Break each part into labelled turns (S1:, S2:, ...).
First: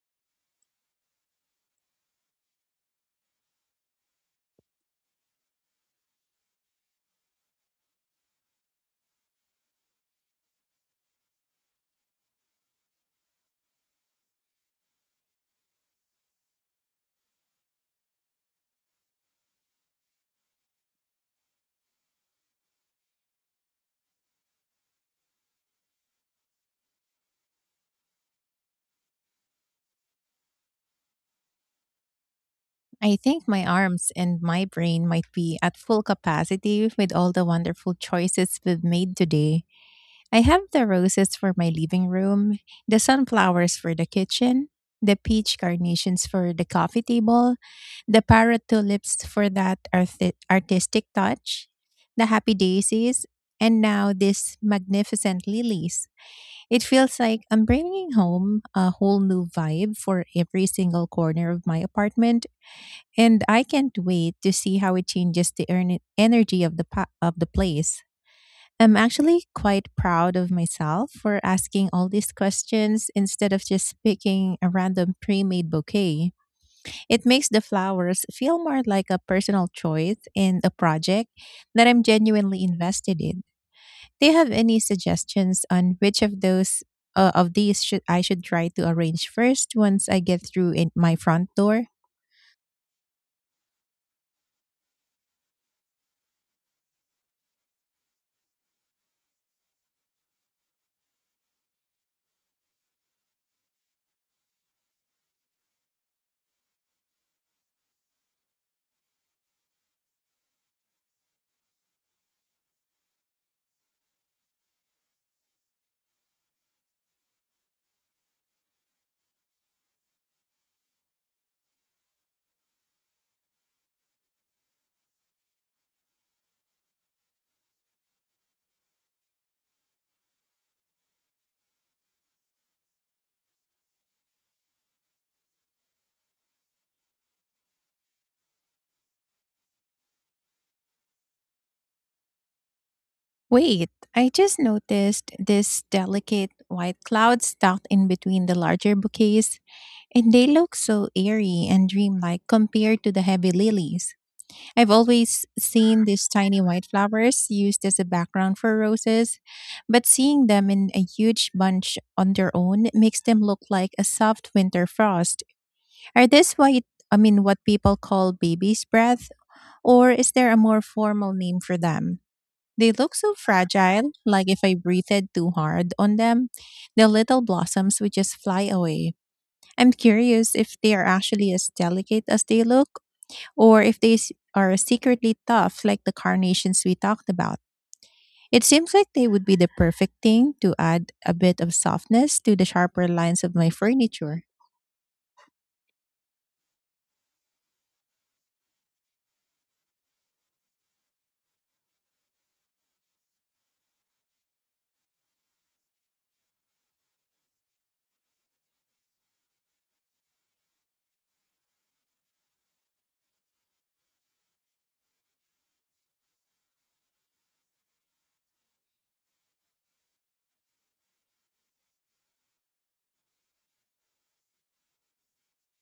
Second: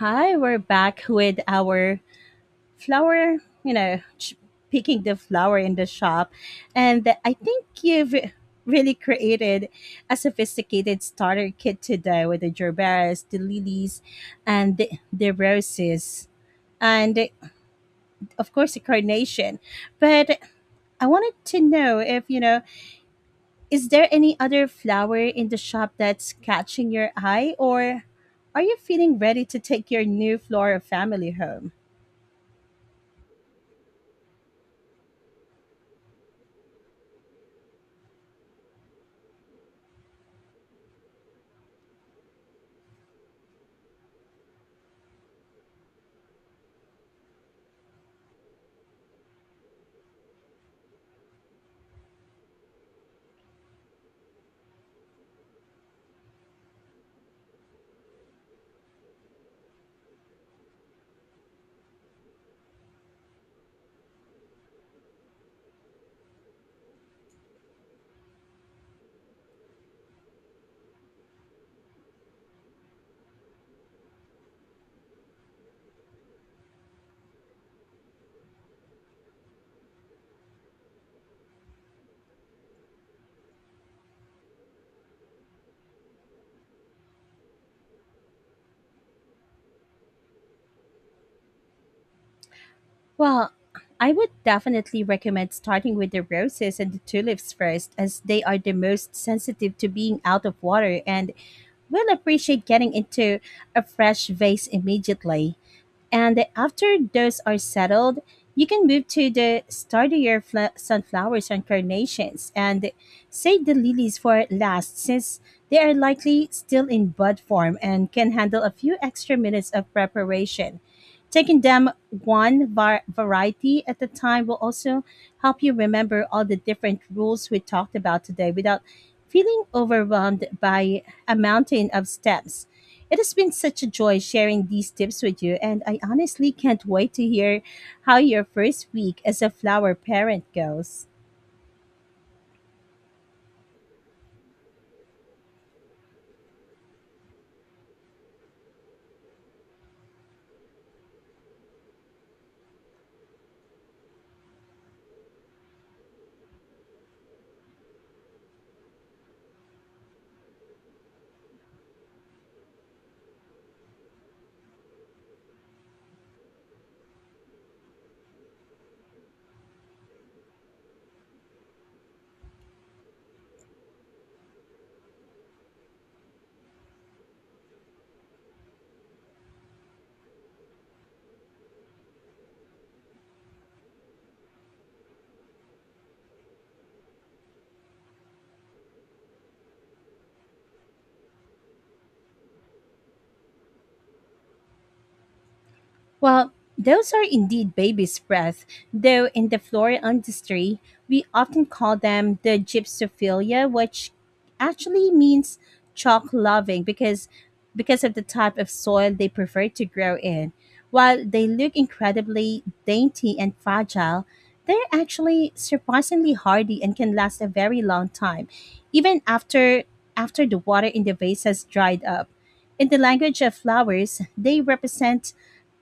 S1: Hi, we're back with our flower, you know, ch- picking the flower in the shop. And I think you've really created a sophisticated starter kit today with the gerberas, the lilies, and the roses. And of course, the carnation. But I wanted to know if, is there any other flower in the shop that's catching your eye, or are you feeling ready to take your new flora family home?
S2: I think my arms and my brain might be at full capacity with all the wonderful choices we've made today. I have the roses for my living room, the sunflowers for the kitchen, the peach carnations for the coffee table, the parrot tulips for that artistic touch, the happy daisies, and now these magnificent lilies. It feels like I'm bringing home a whole new vibe for every single corner of my apartment, and I can't wait to see how it changes the energy of the of the place. I'm actually quite proud of myself for asking all these questions instead of just picking a random pre-made bouquet. It makes the flowers feel more like a personal choice and a project that I'm genuinely invested in. Do you have any suggestions on which of those of these should I should try to arrange first once I get through in my front door?
S1: Well, I would definitely recommend starting with the roses and the tulips first, as they are the most sensitive to being out of water and will appreciate getting into a fresh vase immediately. And after those are settled, you can move to the sunflowers and carnations and save the lilies for last since they are likely still in bud form and can handle a few extra minutes of preparation. Taking them variety at a time will also help you remember all the different rules we talked about today without feeling overwhelmed by a mountain of steps. It has been such a joy sharing these tips with you, and I honestly can't wait to hear how your first week as a flower parent goes.
S2: Wait, I just noticed these delicate white clouds tucked in between the larger bouquets, and they look so airy and dreamlike compared to the heavy lilies. I've always seen these tiny white flowers used as a background for roses, but seeing them in a huge bunch on their own makes them look like a soft winter frost. Are this white, I mean, what people call baby's breath, or is there a more formal name for them? They look so fragile, like if I breathed too hard on them, the little blossoms would just fly away. I'm curious if they are actually as delicate as they look, or if they are secretly tough, like the carnations we talked about. It seems like they would be the perfect thing to add a bit of softness to the sharper lines of my furniture.
S1: Well, those are indeed baby's breath, though in the floral industry, we often call them the gypsophilia, which actually means chalk loving because of the type of soil they prefer to grow in. While they look incredibly dainty and fragile, they're actually surprisingly hardy and can last a very long time, even after after the water in the vase has dried up. In the language of flowers, they represent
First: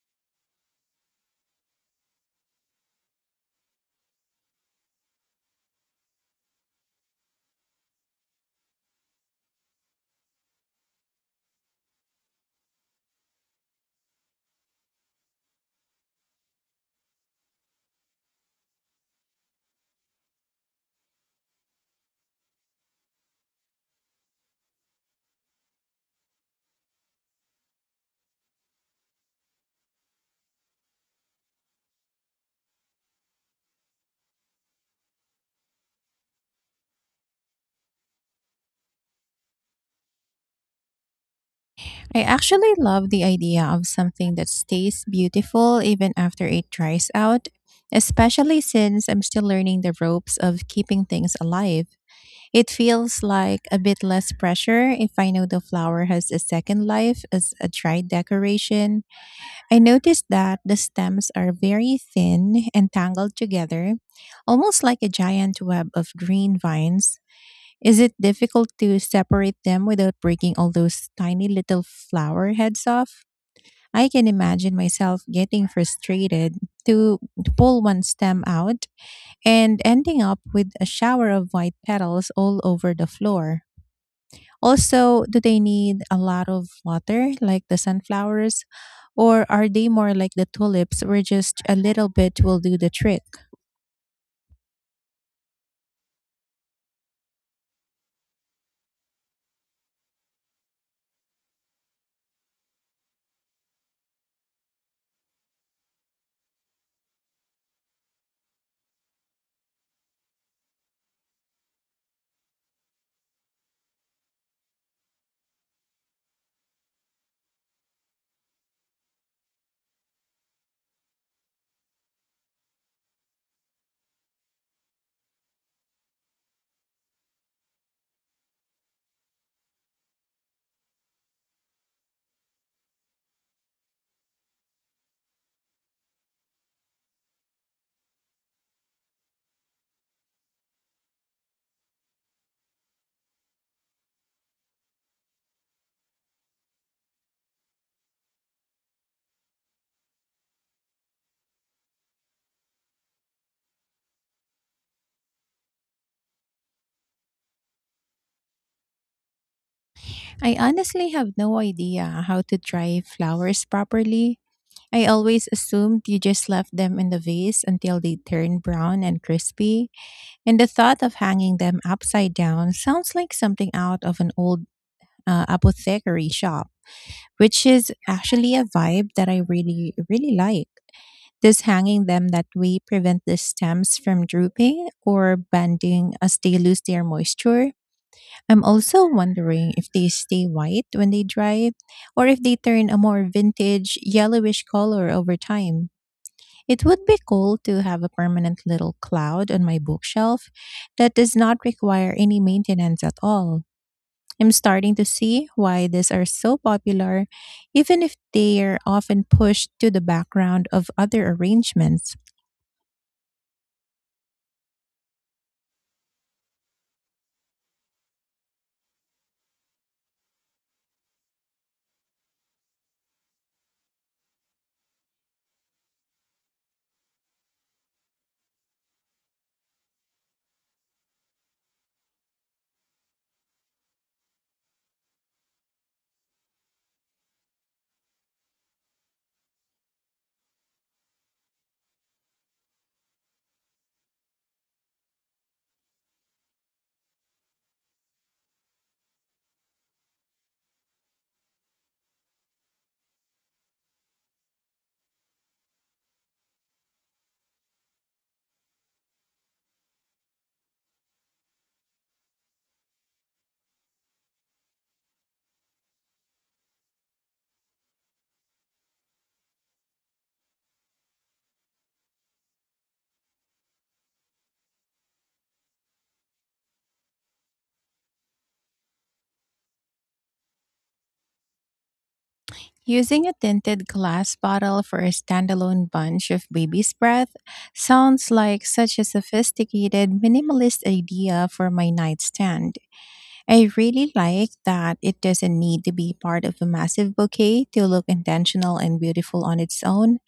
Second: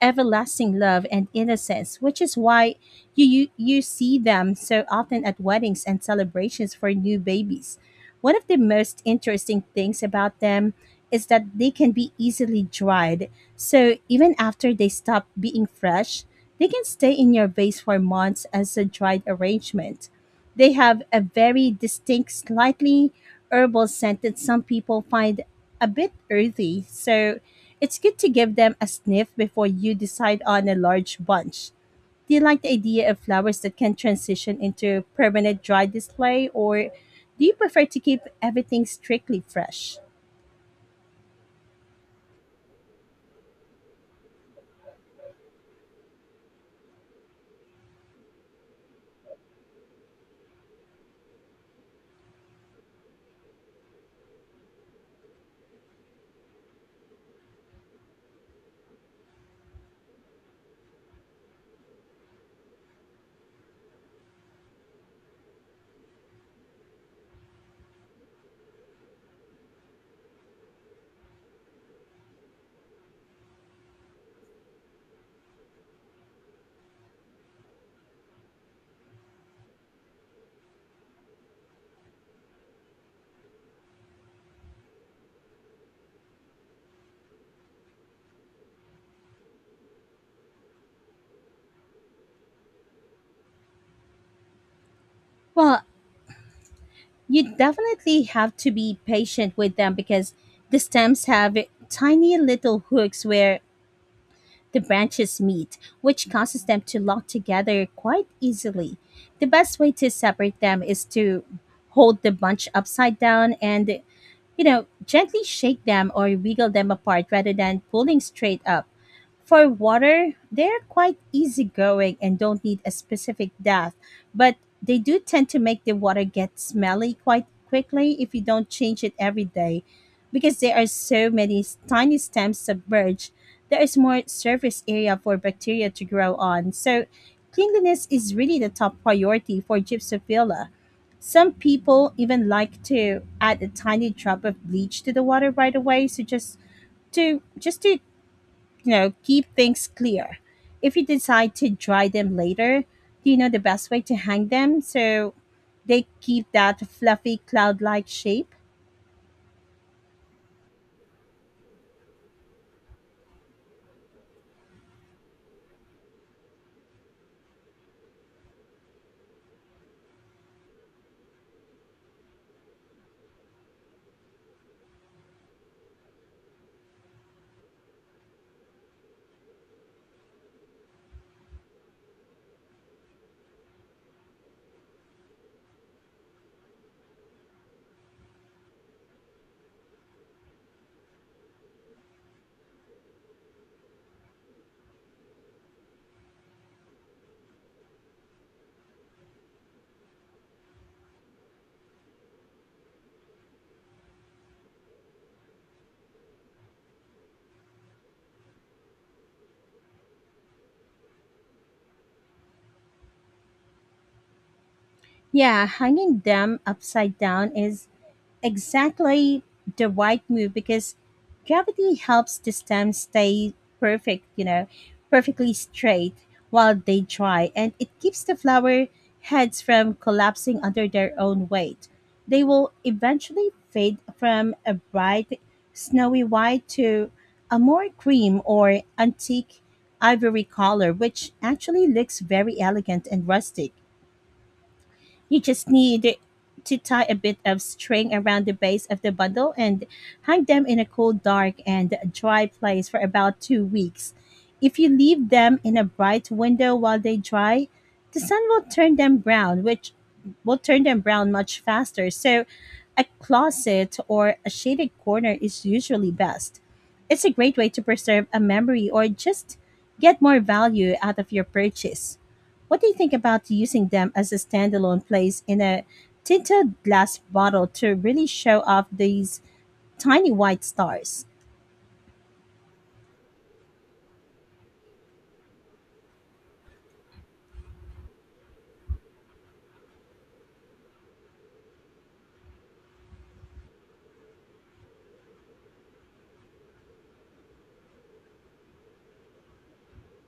S1: everlasting love and innocence, which is why you see them so often at weddings and celebrations for new babies. One of the most interesting things about them is that they can be easily dried. So even after they stop being fresh, they can stay in your vase for months as a dried arrangement. They have a very distinct, slightly herbal scent that some people find a bit earthy, so it's good to give them a sniff before you decide on a large bunch. Do you like the idea of flowers that can transition into permanent dry display, or do you prefer to keep everything strictly fresh?
S2: I actually love the idea of something that stays beautiful even after it dries out, especially since I'm still learning the ropes of keeping things alive. It feels like a bit less pressure if I know the flower has a second life as a dried decoration. I noticed that the stems are very thin and tangled together, almost like a giant web of green vines. Is it difficult to separate them without breaking all those tiny little flower heads off? I can imagine myself getting frustrated to pull one stem out and ending up with a shower of white petals all over the floor. Also, do they need a lot of water like the sunflowers? Or are they more like the tulips, where just a little bit will do the trick?
S1: Well, you definitely have to be patient with them because the stems have tiny little hooks where the branches meet, which causes them to lock together quite easily. The best way to separate them is to hold the bunch upside down and, you know, gently shake them or wiggle them apart rather than pulling straight up. For water, they're quite easygoing and don't need a specific bath, but they do tend to make the water get smelly quite quickly if you don't change it every day. Because there are tiny stems submerged, there is more surface area for bacteria to grow on. So, cleanliness is really the top priority for Gypsophila. Some people even like to add a tiny drop of bleach to the water right away, just to you know keep things clear if you decide to dry them later. Do you know the best way to hang them so they keep that fluffy cloud like shape?
S2: I honestly have no idea how to dry flowers properly. I always assumed you just left them in the vase until they turned brown and crispy, and the thought of hanging them upside down sounds like something out of an old apothecary shop, which is actually a vibe that I really, really like. Does hanging them that way prevent the stems from drooping or bending as they lose their moisture? I'm also wondering if they stay white when they dry, or if they turn a more vintage yellowish color over time. It would be cool to have a permanent little cloud on my bookshelf that does not require any maintenance at all. I'm starting to see why these are so popular, even if they are often pushed to the background of other arrangements.
S1: Yeah, hanging them upside down is exactly the right move because gravity helps the stem stay perfect, you know, perfectly straight while they dry, and it keeps the flower heads from collapsing under their own weight. They will eventually fade from a bright snowy white to a more cream or antique ivory color, which actually looks very elegant and rustic. You just need to tie a bit of string around the base of the bundle and hang them in a cool, dark, and dry place for about 2 weeks. If you leave them in a bright window while they dry, the sun will turn them brown, which will turn them brown much faster. So, a closet or a shaded corner is usually best. It's a great way to preserve a memory or just get more value out of your purchase. What do you think about using them as a standalone place in a tinted glass bottle to really show off these tiny white stars?
S2: Using a tinted glass bottle for a standalone bunch of baby's breath sounds like such a sophisticated, minimalist idea for my nightstand. I really like that it doesn't need to be part of a massive bouquet to look intentional and beautiful on its own.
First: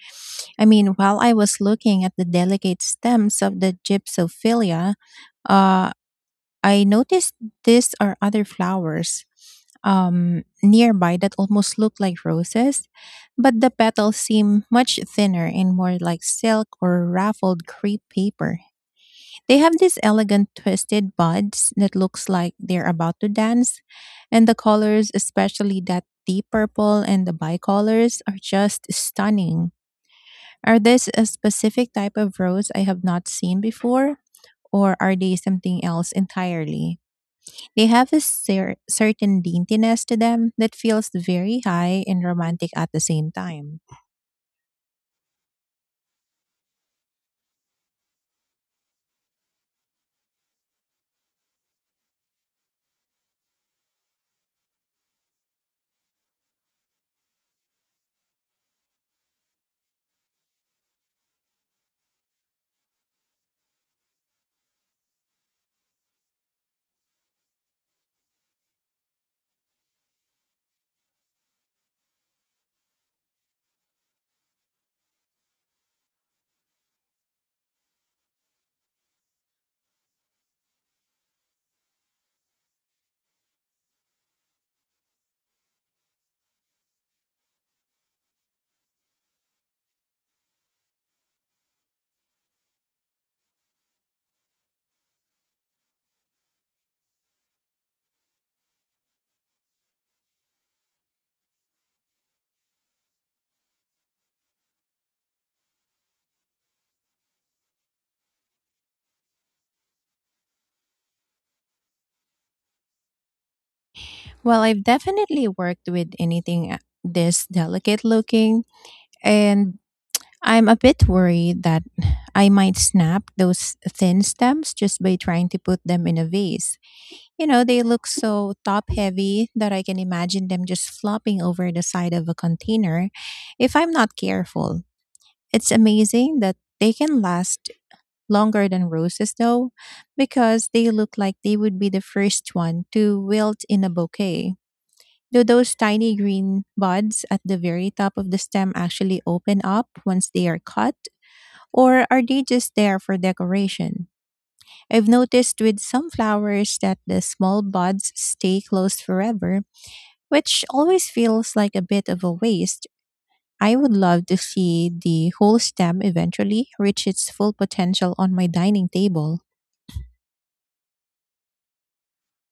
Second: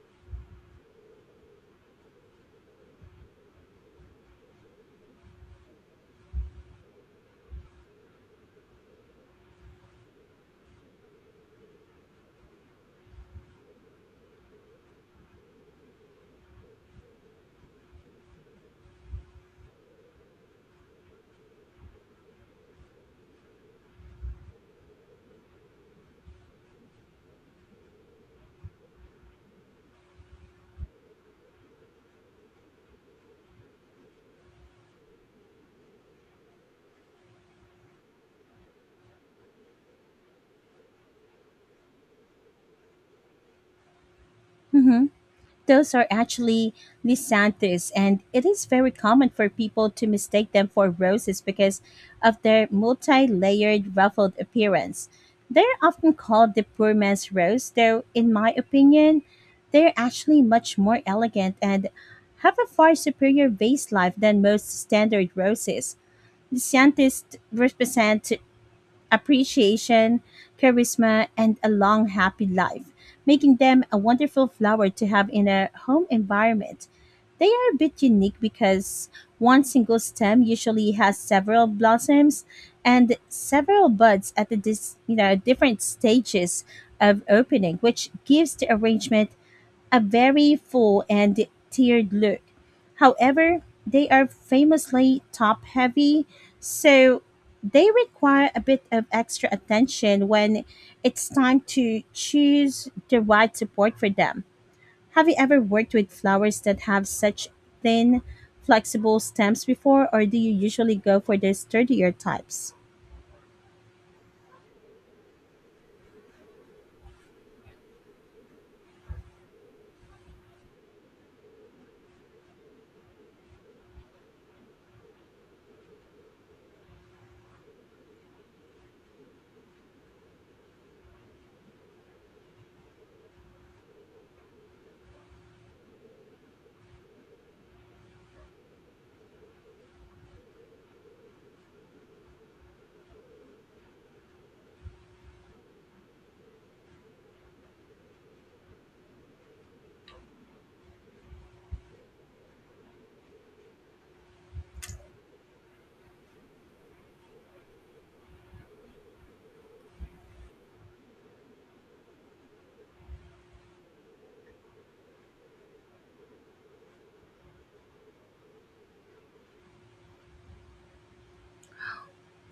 S2: I mean, while I was looking at the delicate stems of the gypsophilia, uh, I noticed this or other flowers nearby that almost look like roses, but the petals seem much thinner and more like silk or ruffled crepe paper. They have these elegant twisted buds that looks like they're about to dance, and the colors, especially that deep purple and the bicolors, are just stunning. Are this a specific type of rose I have not seen before? Or are they something else entirely? They have a certain daintiness to them that feels very high and romantic at the same time.
S1: Hmm. Those are actually Lysanthus, and it is very common for people to mistake them for roses because of their multi layered, ruffled appearance. They're often called the poor man's rose, though, in my opinion, they're actually much more elegant and have a far superior vase life than most standard roses. Scientists represent appreciation, charisma, and a long, happy life, making them a wonderful flower to have in a home environment. They are a bit unique because one single stem usually has several blossoms and several buds at you know different stages of opening, which gives the arrangement a very full and tiered look. However, they are famously top heavy, so they require a bit of extra attention when it's time to choose the right support for them. Have you ever worked with flowers that have such thin, flexible stems before, or do you usually go for the sturdier types?
S2: Well, I've definitely worked with anything this delicate looking, and I'm a bit worried that I might snap those thin stems just by trying to put them in a vase. You know, they look so top heavy that I can imagine them just flopping over the side of a container if I'm not careful. It's amazing that they can last longer than roses, though, because they look like they would be the first one to wilt in a bouquet. Do those tiny green buds at the very top of the stem actually open up once they are cut? Or are they just there for decoration? I've noticed with some flowers that the small buds stay closed forever, which always feels like a bit of a waste. I would love to see the whole stem eventually reach its full potential on my dining table.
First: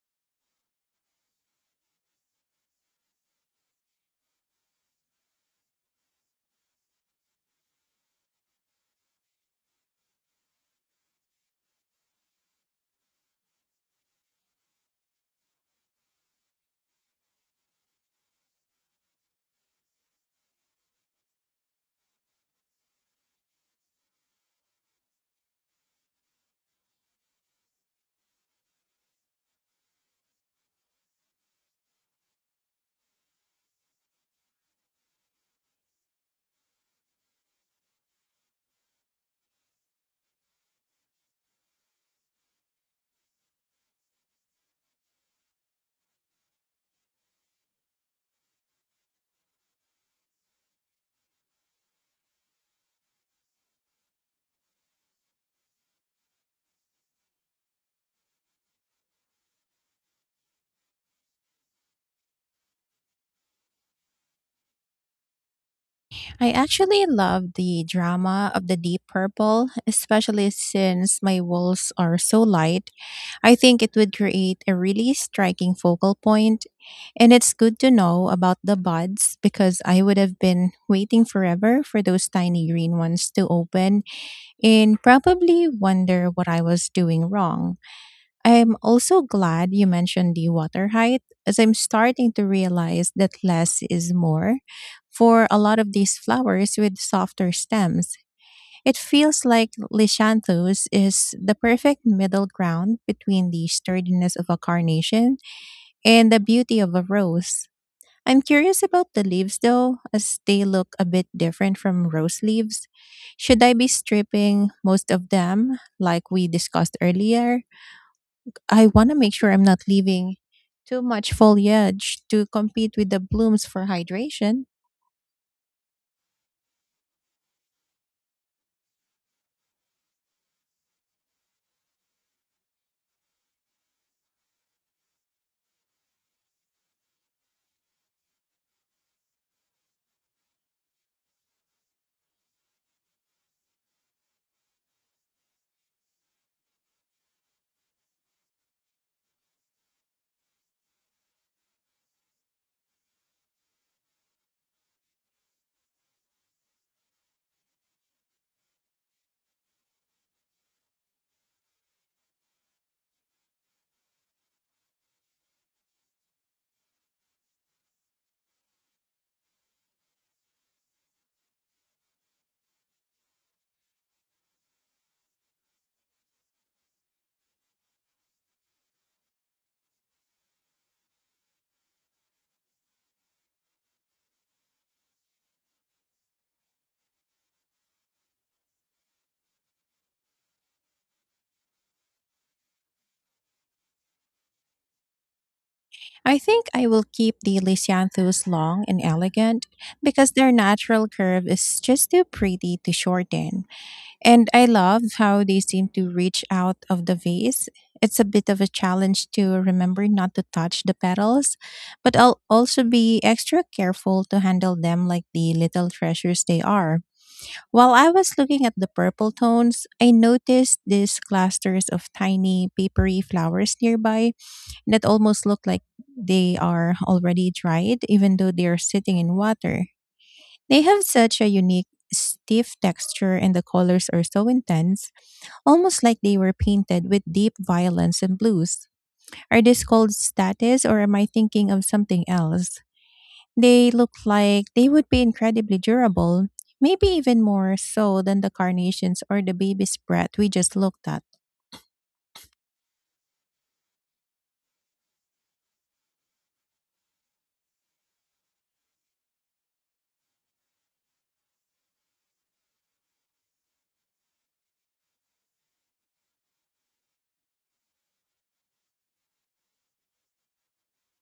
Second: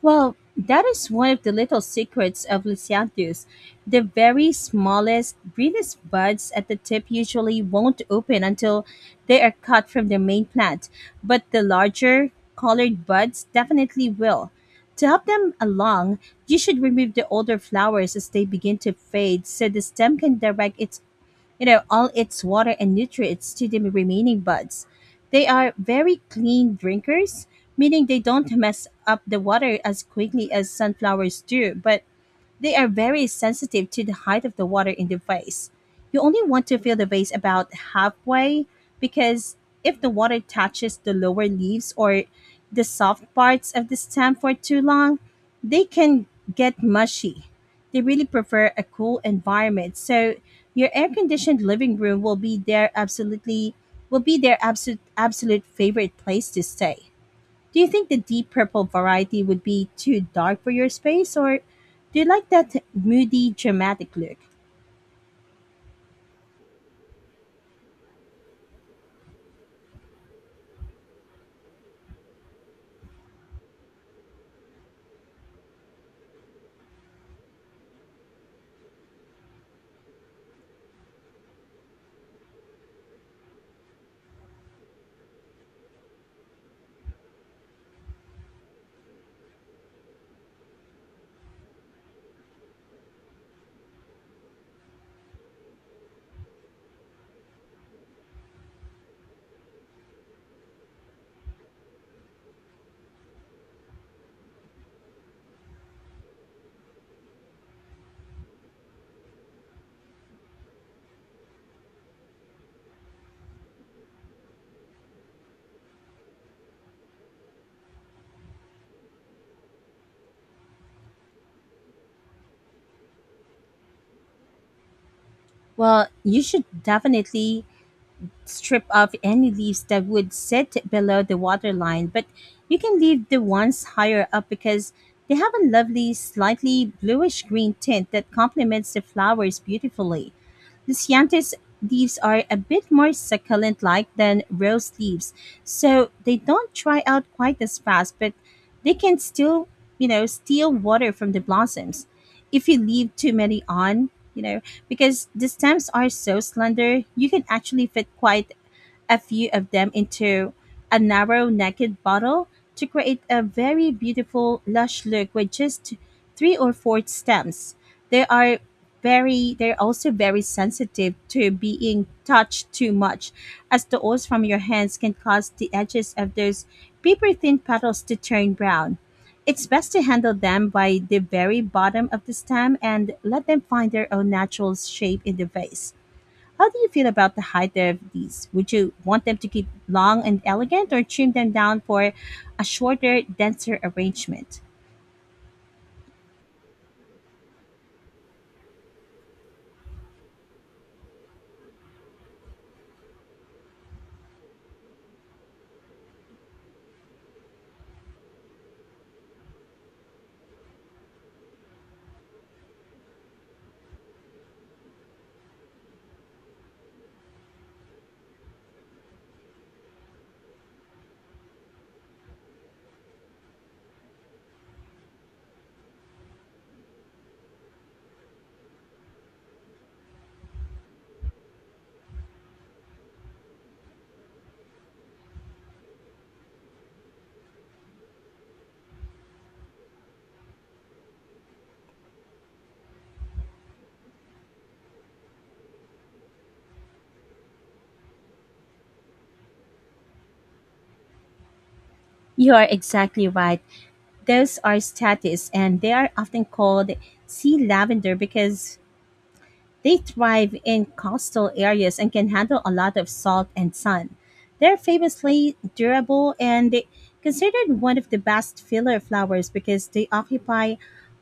S1: Well, that is one of the little secrets of Lysianthus. The very smallest, greenest buds at the tip usually won't open until they are cut from the main plant, but the larger, colored buds definitely will. To help them along, you should remove the older flowers as they begin to fade so the stem can direct its you know, all its water and nutrients to the remaining buds. They are very clean drinkers, meaning they don't mess up the water as quickly as sunflowers do, but they are very sensitive to the height of the water in the vase. You only want to fill the vase about halfway because if the water touches the lower leaves or the soft parts of the stem for too long, they can get mushy. They really prefer a cool environment. So your air conditioned living room will be their absolutely will be their absolute favorite place to stay. Do you think the deep purple variety would be too dark for your space, or do you like that moody, dramatic look?
S2: I actually love the drama of the deep purple, especially since my walls are so light. I think it would create a really striking focal point, and it's good to know about the buds, because I would have been waiting forever for those tiny green ones to open and probably wonder what I was doing wrong. I'm also glad you mentioned the water height, as I'm starting to realize that less is more for a lot of these flowers with softer stems. It feels like Lishanthus is the perfect middle ground between the sturdiness of a carnation and the beauty of a rose. I'm curious about the leaves though, as they look a bit different from rose leaves. Should I be stripping most of them, like we discussed earlier? I want to make sure I'm not leaving too much foliage to compete with the blooms for hydration.
S1: Well, you should definitely strip off any leaves that would sit below the water line, but you can leave the ones higher up because they have a lovely, slightly bluish green tint that complements the flowers beautifully. The Ciantes leaves are a bit more succulent like than rose leaves, so they don't dry out quite as fast, but they can still, you know, steal water from the blossoms if you leave too many on, you know, because the stems are so slender, you can actually fit quite a few of them into a narrow naked bottle to create a very beautiful lush look with just 3 or 4 stems. They are they're also very sensitive to being touched too much as the oils from your hands can cause the edges of those paper thin petals to turn brown. It's best to handle them by the very bottom of the stem and let them find their own natural shape in the vase. How do you feel about the height of these? Would you want them to keep long and elegant or trim them down for a shorter, denser arrangement?
S2: I think I will keep the Lysianthus long and elegant, because their natural curve is just too pretty to shorten. And I love how they seem to reach out of the vase. It's a bit of a challenge to remember not to touch the petals, but I'll also be extra careful to handle them like the little treasures they are. While I was looking at the purple tones, I noticed these clusters of tiny papery flowers nearby that almost look like they are already dried, even though they are sitting in water. They have such a unique, stiff texture, and the colors are so intense, almost like they were painted with deep violence and blues. Are these called status, or am I thinking of something else? They look like they would be incredibly durable, maybe even more so than the carnations or the baby's breath we just looked at.
S1: You are exactly right. Those are status and they are often called sea lavender because they thrive in coastal areas and can handle a lot of salt and sun. They're famously durable and they- Considered one of the best filler flowers because they occupy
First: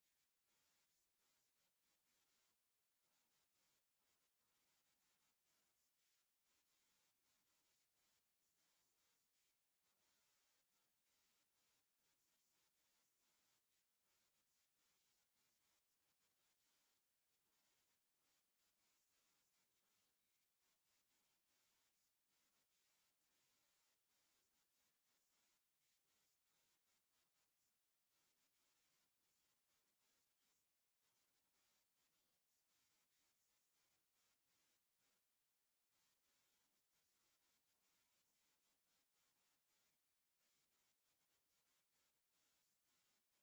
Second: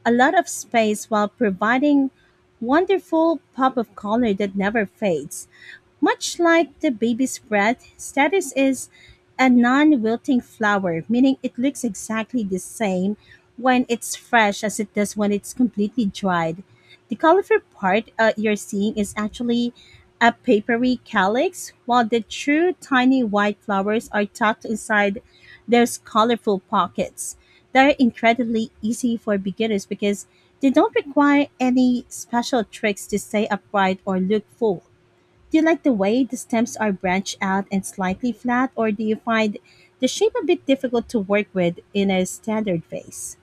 S1: a lot of space while providing wonderful pop of color that never fades. Much like the baby's breath, status is a non wilting flower, meaning it looks exactly the same when it's fresh as it does when it's completely dried. The conifer part you're seeing is actually a papery calyx, while the true tiny white flowers are tucked inside their colorful pockets. They're incredibly easy for beginners because they don't require any special tricks to stay upright or look full. Do you like the way the stems are branched out and slightly flat, or do you find the shape a bit difficult to work with in a standard vase?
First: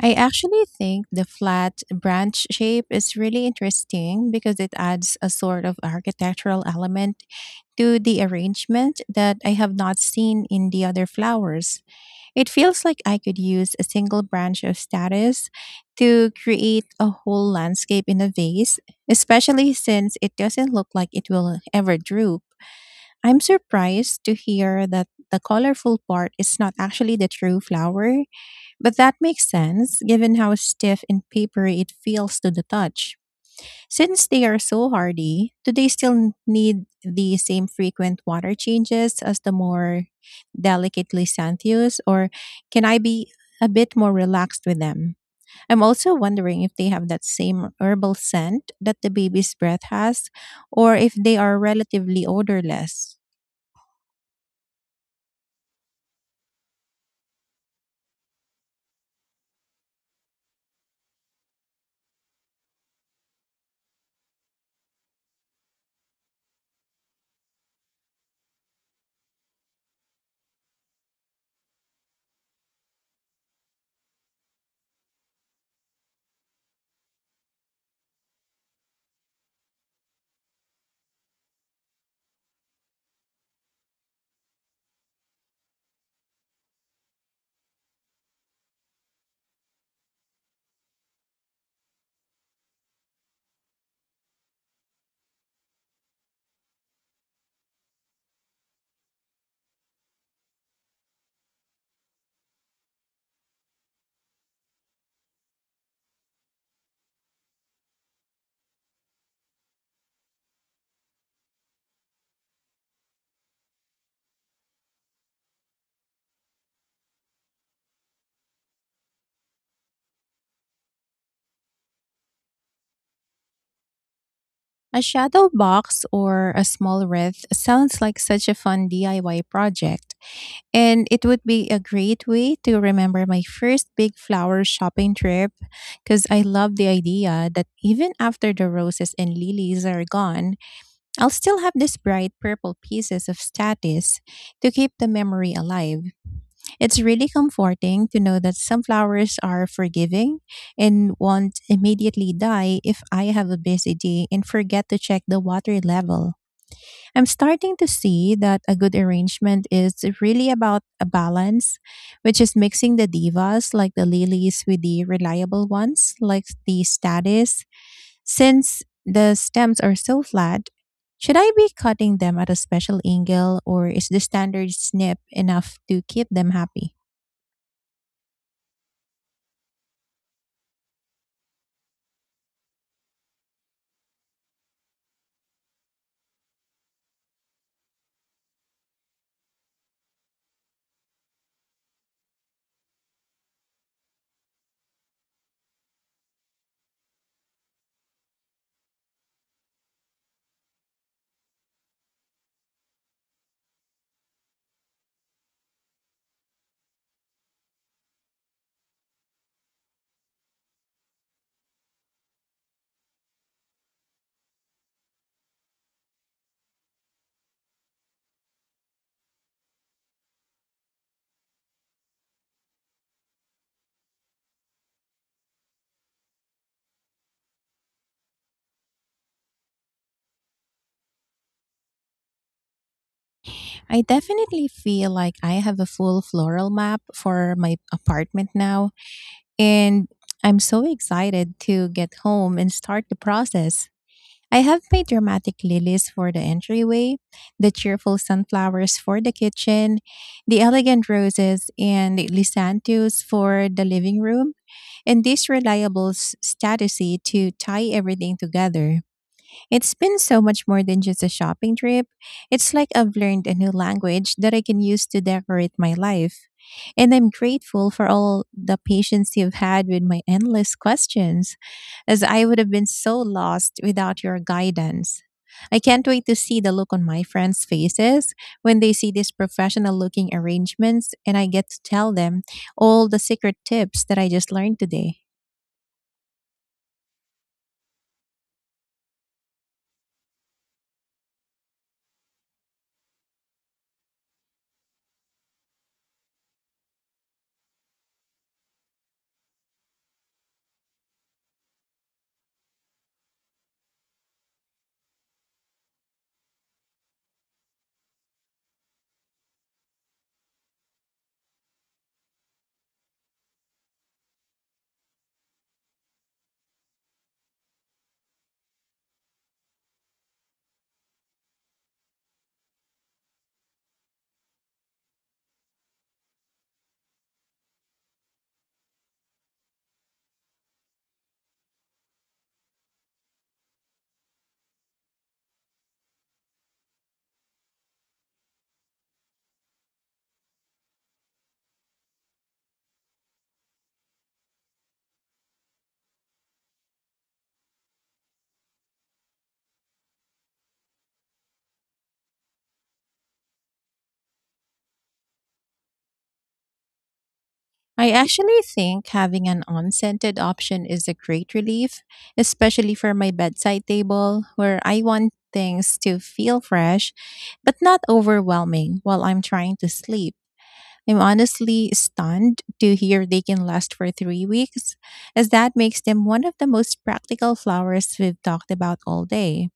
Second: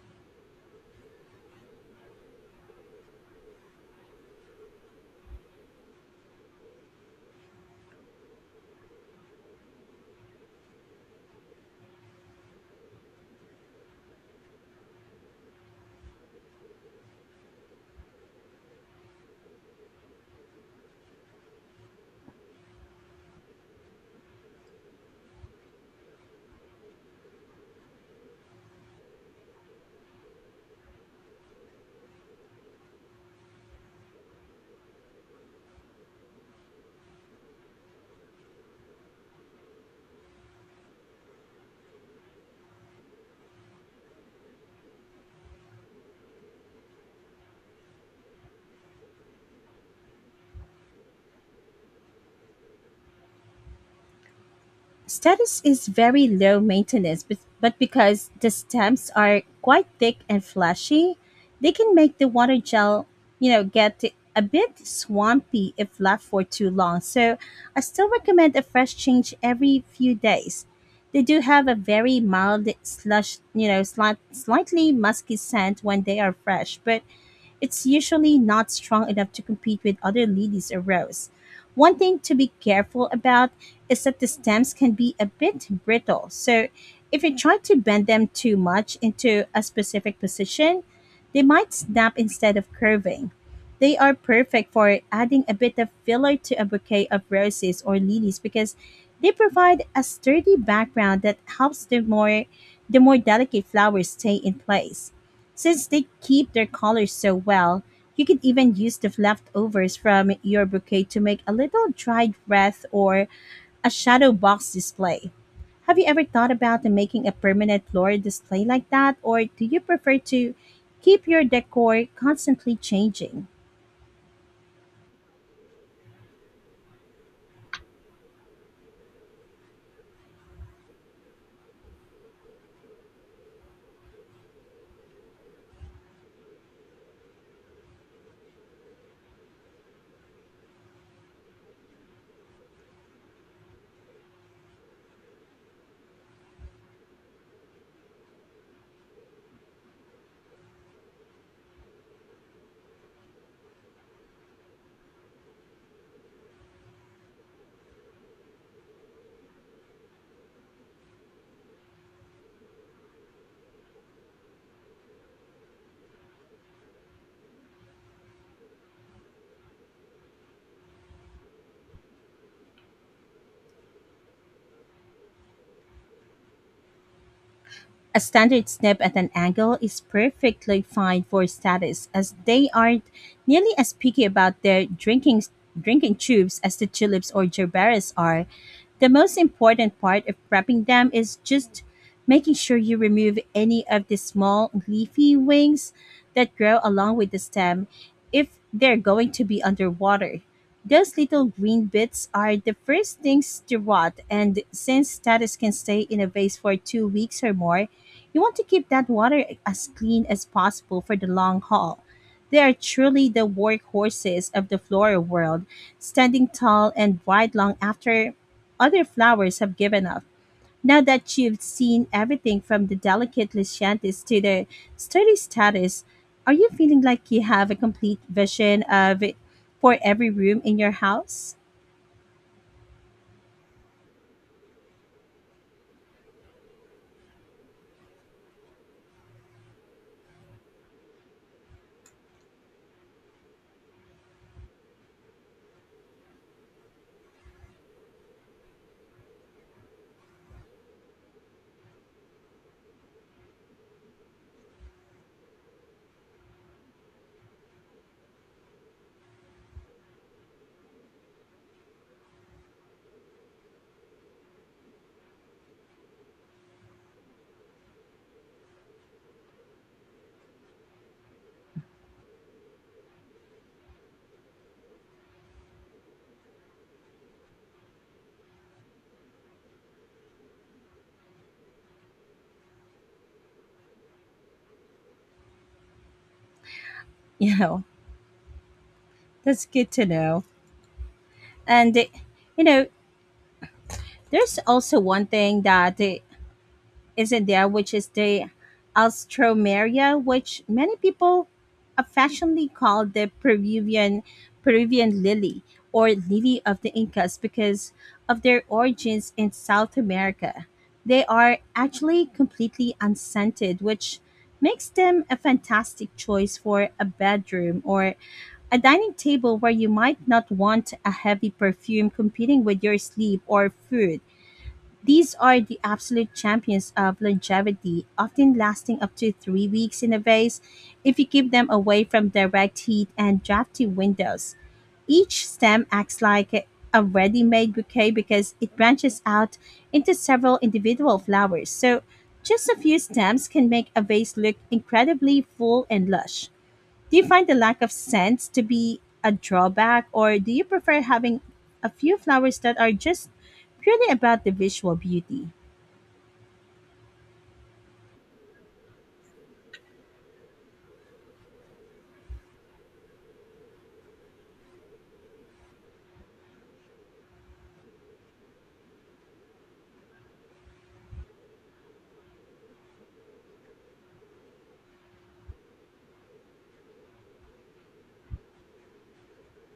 S2: I actually think the flat branch shape is really interesting, because it adds a sort of architectural element to the arrangement that I have not seen in the other flowers. It feels like I could use a single branch of status to create a whole landscape in a vase, especially since it doesn't look like it will ever droop. I'm surprised to hear that the colorful part is not actually the true flower, but that makes sense given how stiff and papery it feels to the touch. Since they are so hardy, do they still need the same frequent water changes as the more delicately Xanthius, or can I be a bit more relaxed with them? I'm also wondering if they have that same herbal scent that the baby's breath has, or if they are relatively odorless.
S1: Status is very low maintenance, but because the stems are quite thick and fleshy, they can make the water you know, get a bit swampy if left for too long. So I still recommend a fresh change every few days. They do have a very you know, slightly musky scent when they are fresh, but it's usually not strong enough to compete with other lilies or rose. One thing to be careful about is that the stems can be a bit brittle. So, if you try to bend them too much into a specific position, they might snap instead of curving. They are perfect for adding a bit of filler to a bouquet of roses or lilies because they provide a sturdy background that helps the more delicate flowers stay in place. Since they keep their colors so well, you could even use the leftovers from your bouquet to make a little dried wreath or a shadow box display. Have you ever thought about making a permanent floral display like that, or do you prefer to keep your decor constantly changing?
S2: A shadow box or a small wreath sounds like such a fun DIY project. And it would be a great way to remember my first big flower shopping trip, because I love the idea that even after the roses and lilies are gone, I'll still have these bright purple pieces of status to keep the memory alive. It's really comforting to know that some flowers are forgiving and won't immediately die if I have a busy day and forget to check the water level. I'm starting to see that a good arrangement is really about a balance, which is mixing the divas like the lilies with the reliable ones like the status. Since the stems are so flat, should I be cutting them at a special angle, or is the standard snip enough to keep them happy?
S1: A standard snip at an angle is perfectly fine for statists, as they aren't nearly as picky about their drinking tubes as the tulips or gerberas are. The most important part of prepping them is just making sure you remove any of the small leafy wings that grow along with the stem if they're going to be underwater. Those little green bits are the first things to rot, and since status can stay in a vase for 2 weeks or more, you want to keep that water as clean as possible for the long haul. They are truly the workhorses of the floral world, standing tall and wide long after other flowers have given up. Now that you've seen everything from the delicate Lycianthus to the sturdy status, are you feeling like you have a complete vision of it for every room in your house?
S2: I definitely feel like I have a full floral map for my apartment now, and I'm so excited to get home and start the process. I have my dramatic lilies for the entryway, the cheerful sunflowers for the kitchen, the elegant roses and lysanthus for the living room, and this reliable statusy to tie everything together. It's been so much more than just a shopping trip. It's like I've learned a new language that I can use to decorate my life. And I'm grateful for all the patience you've had with my endless questions, as I would have been so lost without your guidance. I can't wait to see the look on my friends' faces when they see these professional looking arrangements and I get to tell them all the secret tips that I just learned today.
S1: You know, that's good to know. And, you know, there's also one thing that isn't there, which is the Alstroemeria, which many people affectionately call the Peruvian lily, or lily of the Incas, because of their origins in South America. They are actually completely unscented, which makes them a fantastic choice for a bedroom or a dining table where you might not want a heavy perfume competing with your sleep or food. These are the absolute champions of longevity, often lasting up to 3 weeks in a vase if you keep them away from direct heat and drafty windows. Each stem acts like a ready made bouquet because it branches out into several individual flowers. So, just a few stems can make a vase look incredibly full and lush. Do you find the lack of scents to be a drawback, or do you prefer having a few flowers that are just purely about the visual beauty?
S2: I actually think having an unscented option is a great relief, especially for my bedside table, where I want things to feel fresh but not overwhelming while I'm trying to sleep. I'm honestly stunned to hear they can last for 3 weeks, as that makes them one of the most practical flowers we've talked about all day.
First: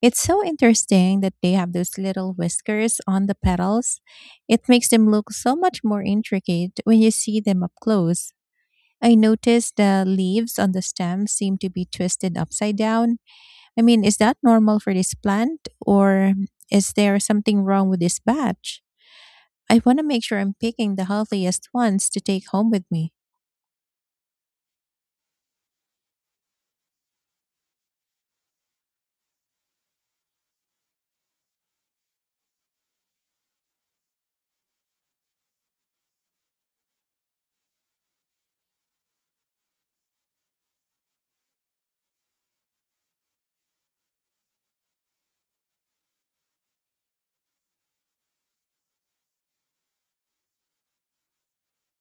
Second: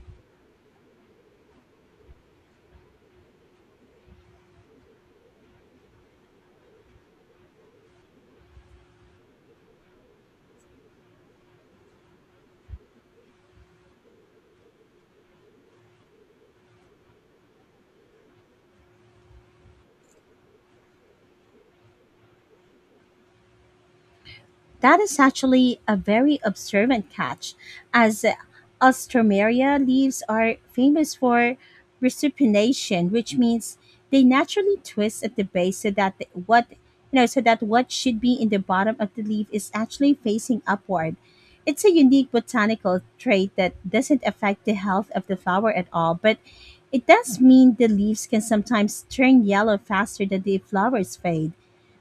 S2: It's so interesting that they have those little whiskers on the petals. It makes them look so much more intricate when you see them up close. I noticed the leaves on the stem seem to be twisted upside down. I mean, is that normal for this plant, or is there something wrong with this batch? I want to make sure I'm picking the healthiest ones to take home with me.
S1: That is actually a very observant catch, as Alstroemeria leaves are famous for recipination, which means they naturally twist at the base, so that the- what you know so that what should be in the bottom of the leaf is actually facing upward. It's a unique botanical trait that doesn't affect the health of the flower at all, but it does mean the leaves can sometimes turn yellow faster than the flowers fade.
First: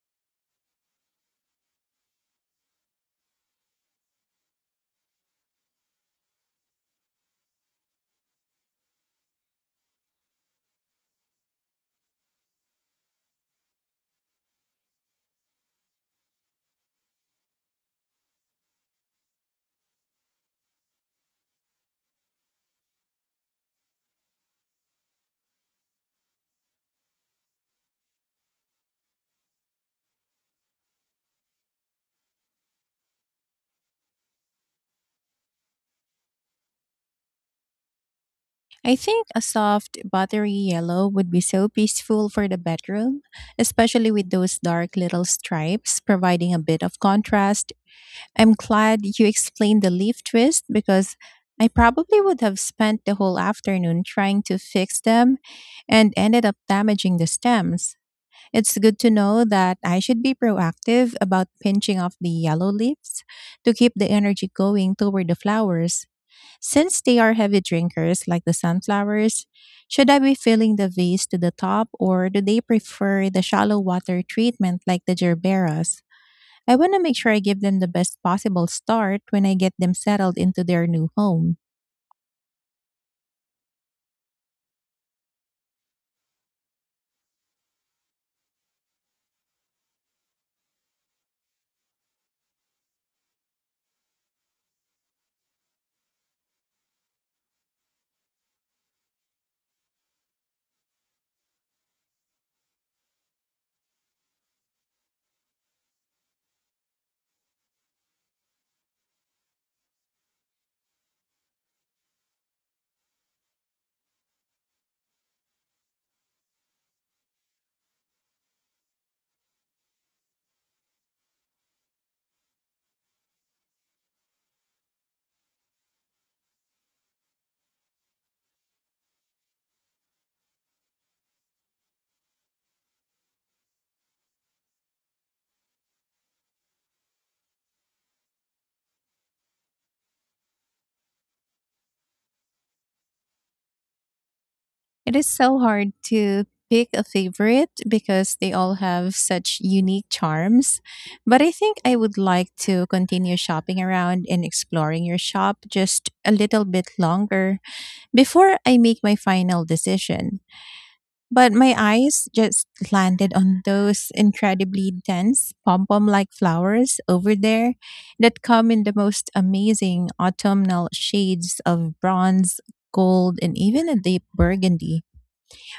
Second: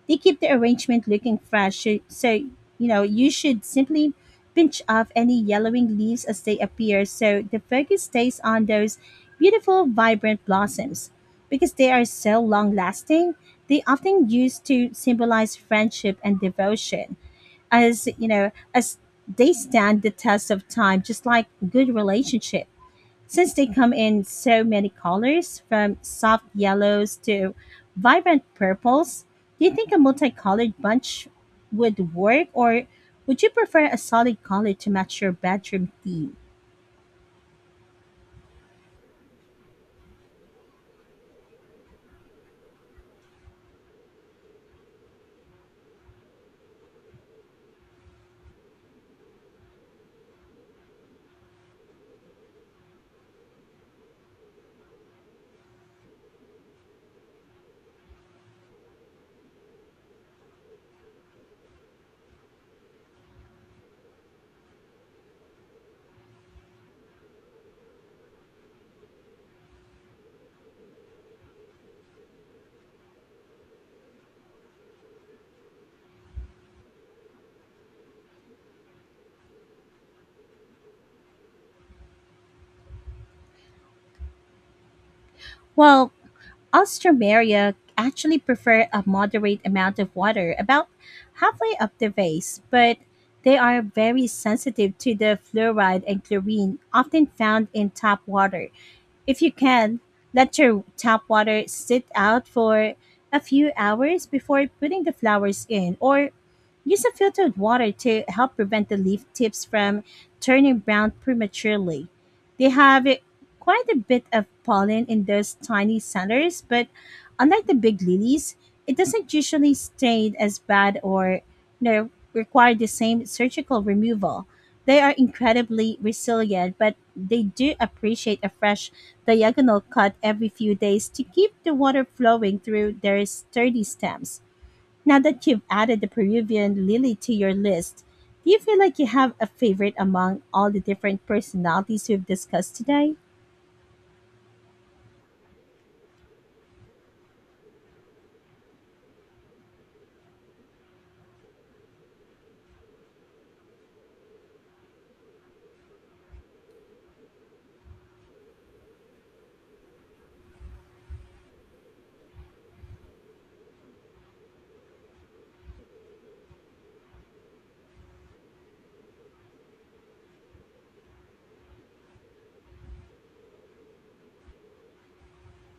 S1: They keep the arrangement looking fresh. So, you should simply pinch off any yellowing leaves as they appear so the focus stays on those beautiful, vibrant blossoms. Because they are so long lasting, they often used to symbolize friendship and devotion, as they stand the test of time, just like good relationship. Since they come in so many colors, from soft yellows to vibrant purples, do you think a multicolored bunch would work, or would you prefer a solid color to match your bedroom theme?
S2: I think a soft, buttery yellow would be so peaceful for the bedroom, especially with those dark little stripes providing a bit of contrast. I'm glad you explained the leaf twist, because I probably would have spent the whole afternoon trying to fix them and ended up damaging the stems. It's good to know that I should be proactive about pinching off the yellow leaves to keep the energy going toward the flowers. Since they are heavy drinkers like the sunflowers, should I be filling the vase to the top, or do they prefer the shallow water treatment like the gerberas? I want to make sure I give them the best possible start when I get them settled into their new home.
S1: Well, us actually prefer a moderate amount of water, about halfway up the vase, but they are very sensitive to the fluoride and chlorine often found in tap water. If you can, let your tap water sit out for a few hours before putting the flowers in, or use a filtered water to help prevent the leaf tips from turning brown prematurely. They have quite a bit of pollen in those tiny centers, but unlike the big lilies, it doesn't usually stain as bad or require the same surgical removal. They are incredibly resilient, but they do appreciate a fresh diagonal cut every few days to keep the water flowing through their sturdy stems. Now that you've added the Peruvian lily to your list, do you feel like you have a favorite among all the different personalities we've discussed today?
S2: It is so hard to pick a favorite because they all have such unique charms. But I think I would like to continue shopping around and exploring your shop just a little bit longer before I make my final decision. But my eyes just landed on those incredibly dense pom pom like flowers over there that come in the most amazing autumnal shades of bronze, gold, and even a deep burgundy.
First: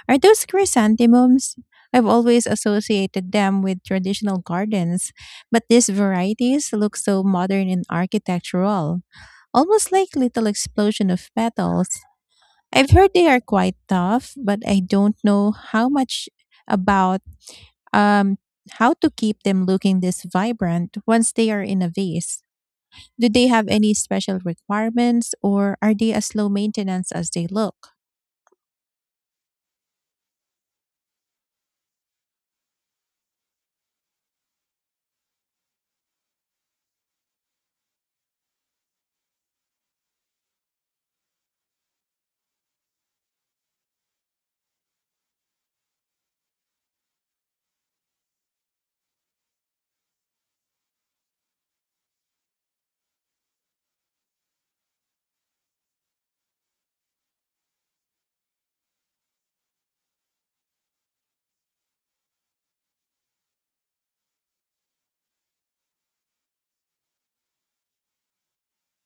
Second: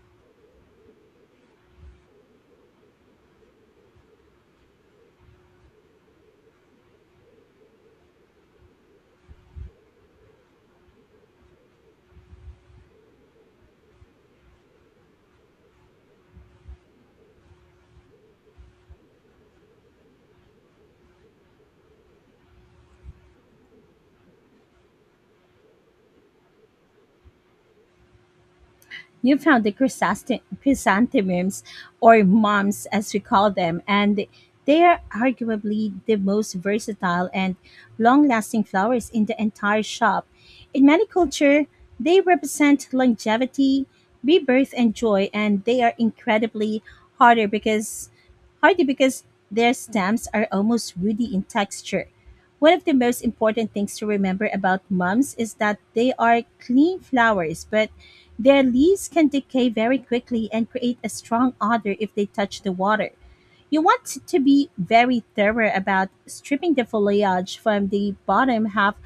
S2: Are those chrysanthemums? I've always associated them with traditional gardens, but these varieties look so modern and architectural, almost like little explosion of petals. I've heard they are quite tough, but I don't know how much about um, how to keep them looking this vibrant once they are in a vase. Do they have any special requirements, or are they as low maintenance as they look?
S1: You found the chrysanthemums, or mums as we call them, and they are arguably the most versatile and long lasting flowers in the entire shop. In many culture, they represent longevity, rebirth, and joy, and they are incredibly harder because hardy because their stems are almost woody in texture. One of the most important things to remember about mums is that they are clean flowers, but their leaves can decay very quickly and create a strong odor if they touch the water. You want to be very thorough about stripping the foliage from the bottom half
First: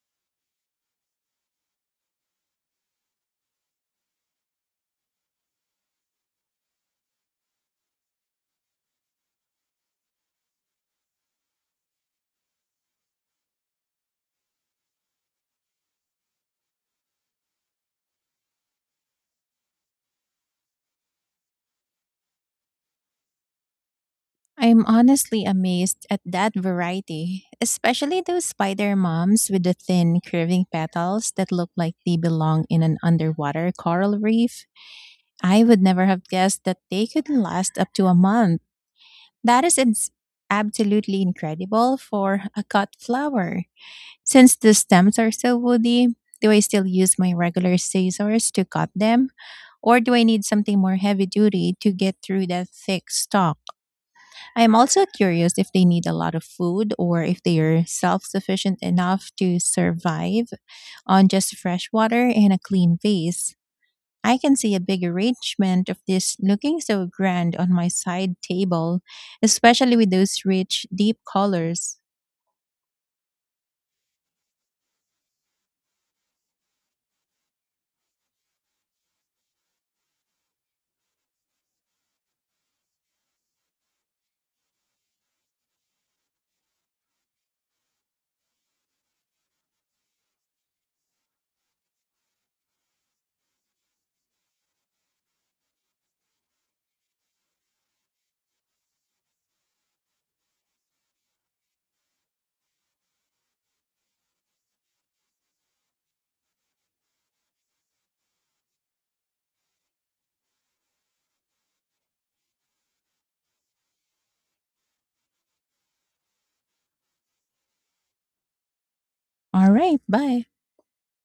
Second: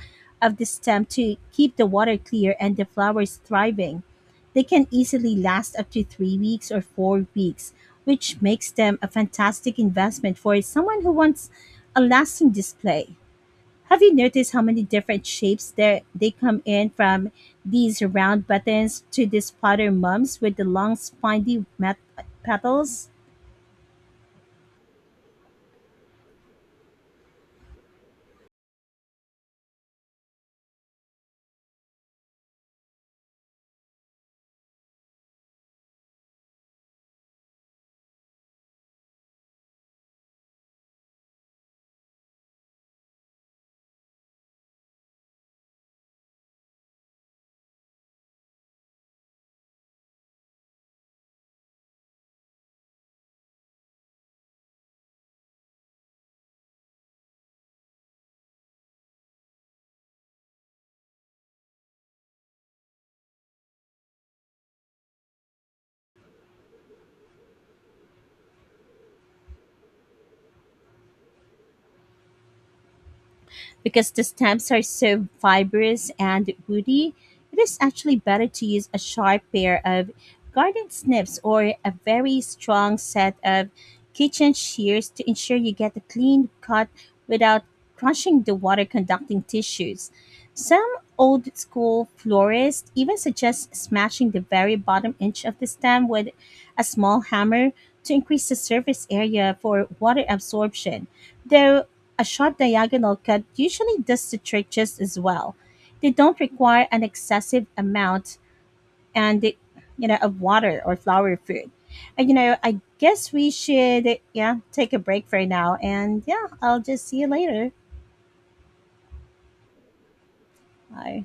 S1: of the stem to keep the water clear and the flowers thriving. They can easily last up to 3 weeks or 4 weeks, which makes them a fantastic investment for someone who wants a lasting display. Have you noticed how many different shapes there they come in, from these round buttons to these potter mums with the long spiny petals?
S2: I'm honestly amazed at that variety, especially those spider moms with the thin, curving petals that look like they belong in an underwater coral reef. I would never have guessed that they could last up to a month. That is ins- Absolutely incredible for a cut flower. Since the stems are so woody, do I still use my regular scissors to cut them? Or do I need something more heavy duty to get through that thick stalk? I am also curious if they need a lot of food, or if they are self sufficient enough to survive on just fresh water and a clean vase. I can see a big arrangement of this looking so grand on my side table, especially with those rich, deep colors.
S1: Because the stems are so fibrous and woody, it is actually better to use a sharp pair of garden snips or a very strong set of kitchen shears to ensure you get a clean cut without crushing the water conducting tissues. Some old school florists even suggest smashing the very bottom inch of the stem with a small hammer to increase the surface area for water absorption, though a short diagonal cut usually does the trick just as well. They don't require an excessive amount and it, you know of water or flour food. And I guess we should, yeah, take a break for now. And yeah, I'll just see you later.
S2: All right, bye.
S1: Bye.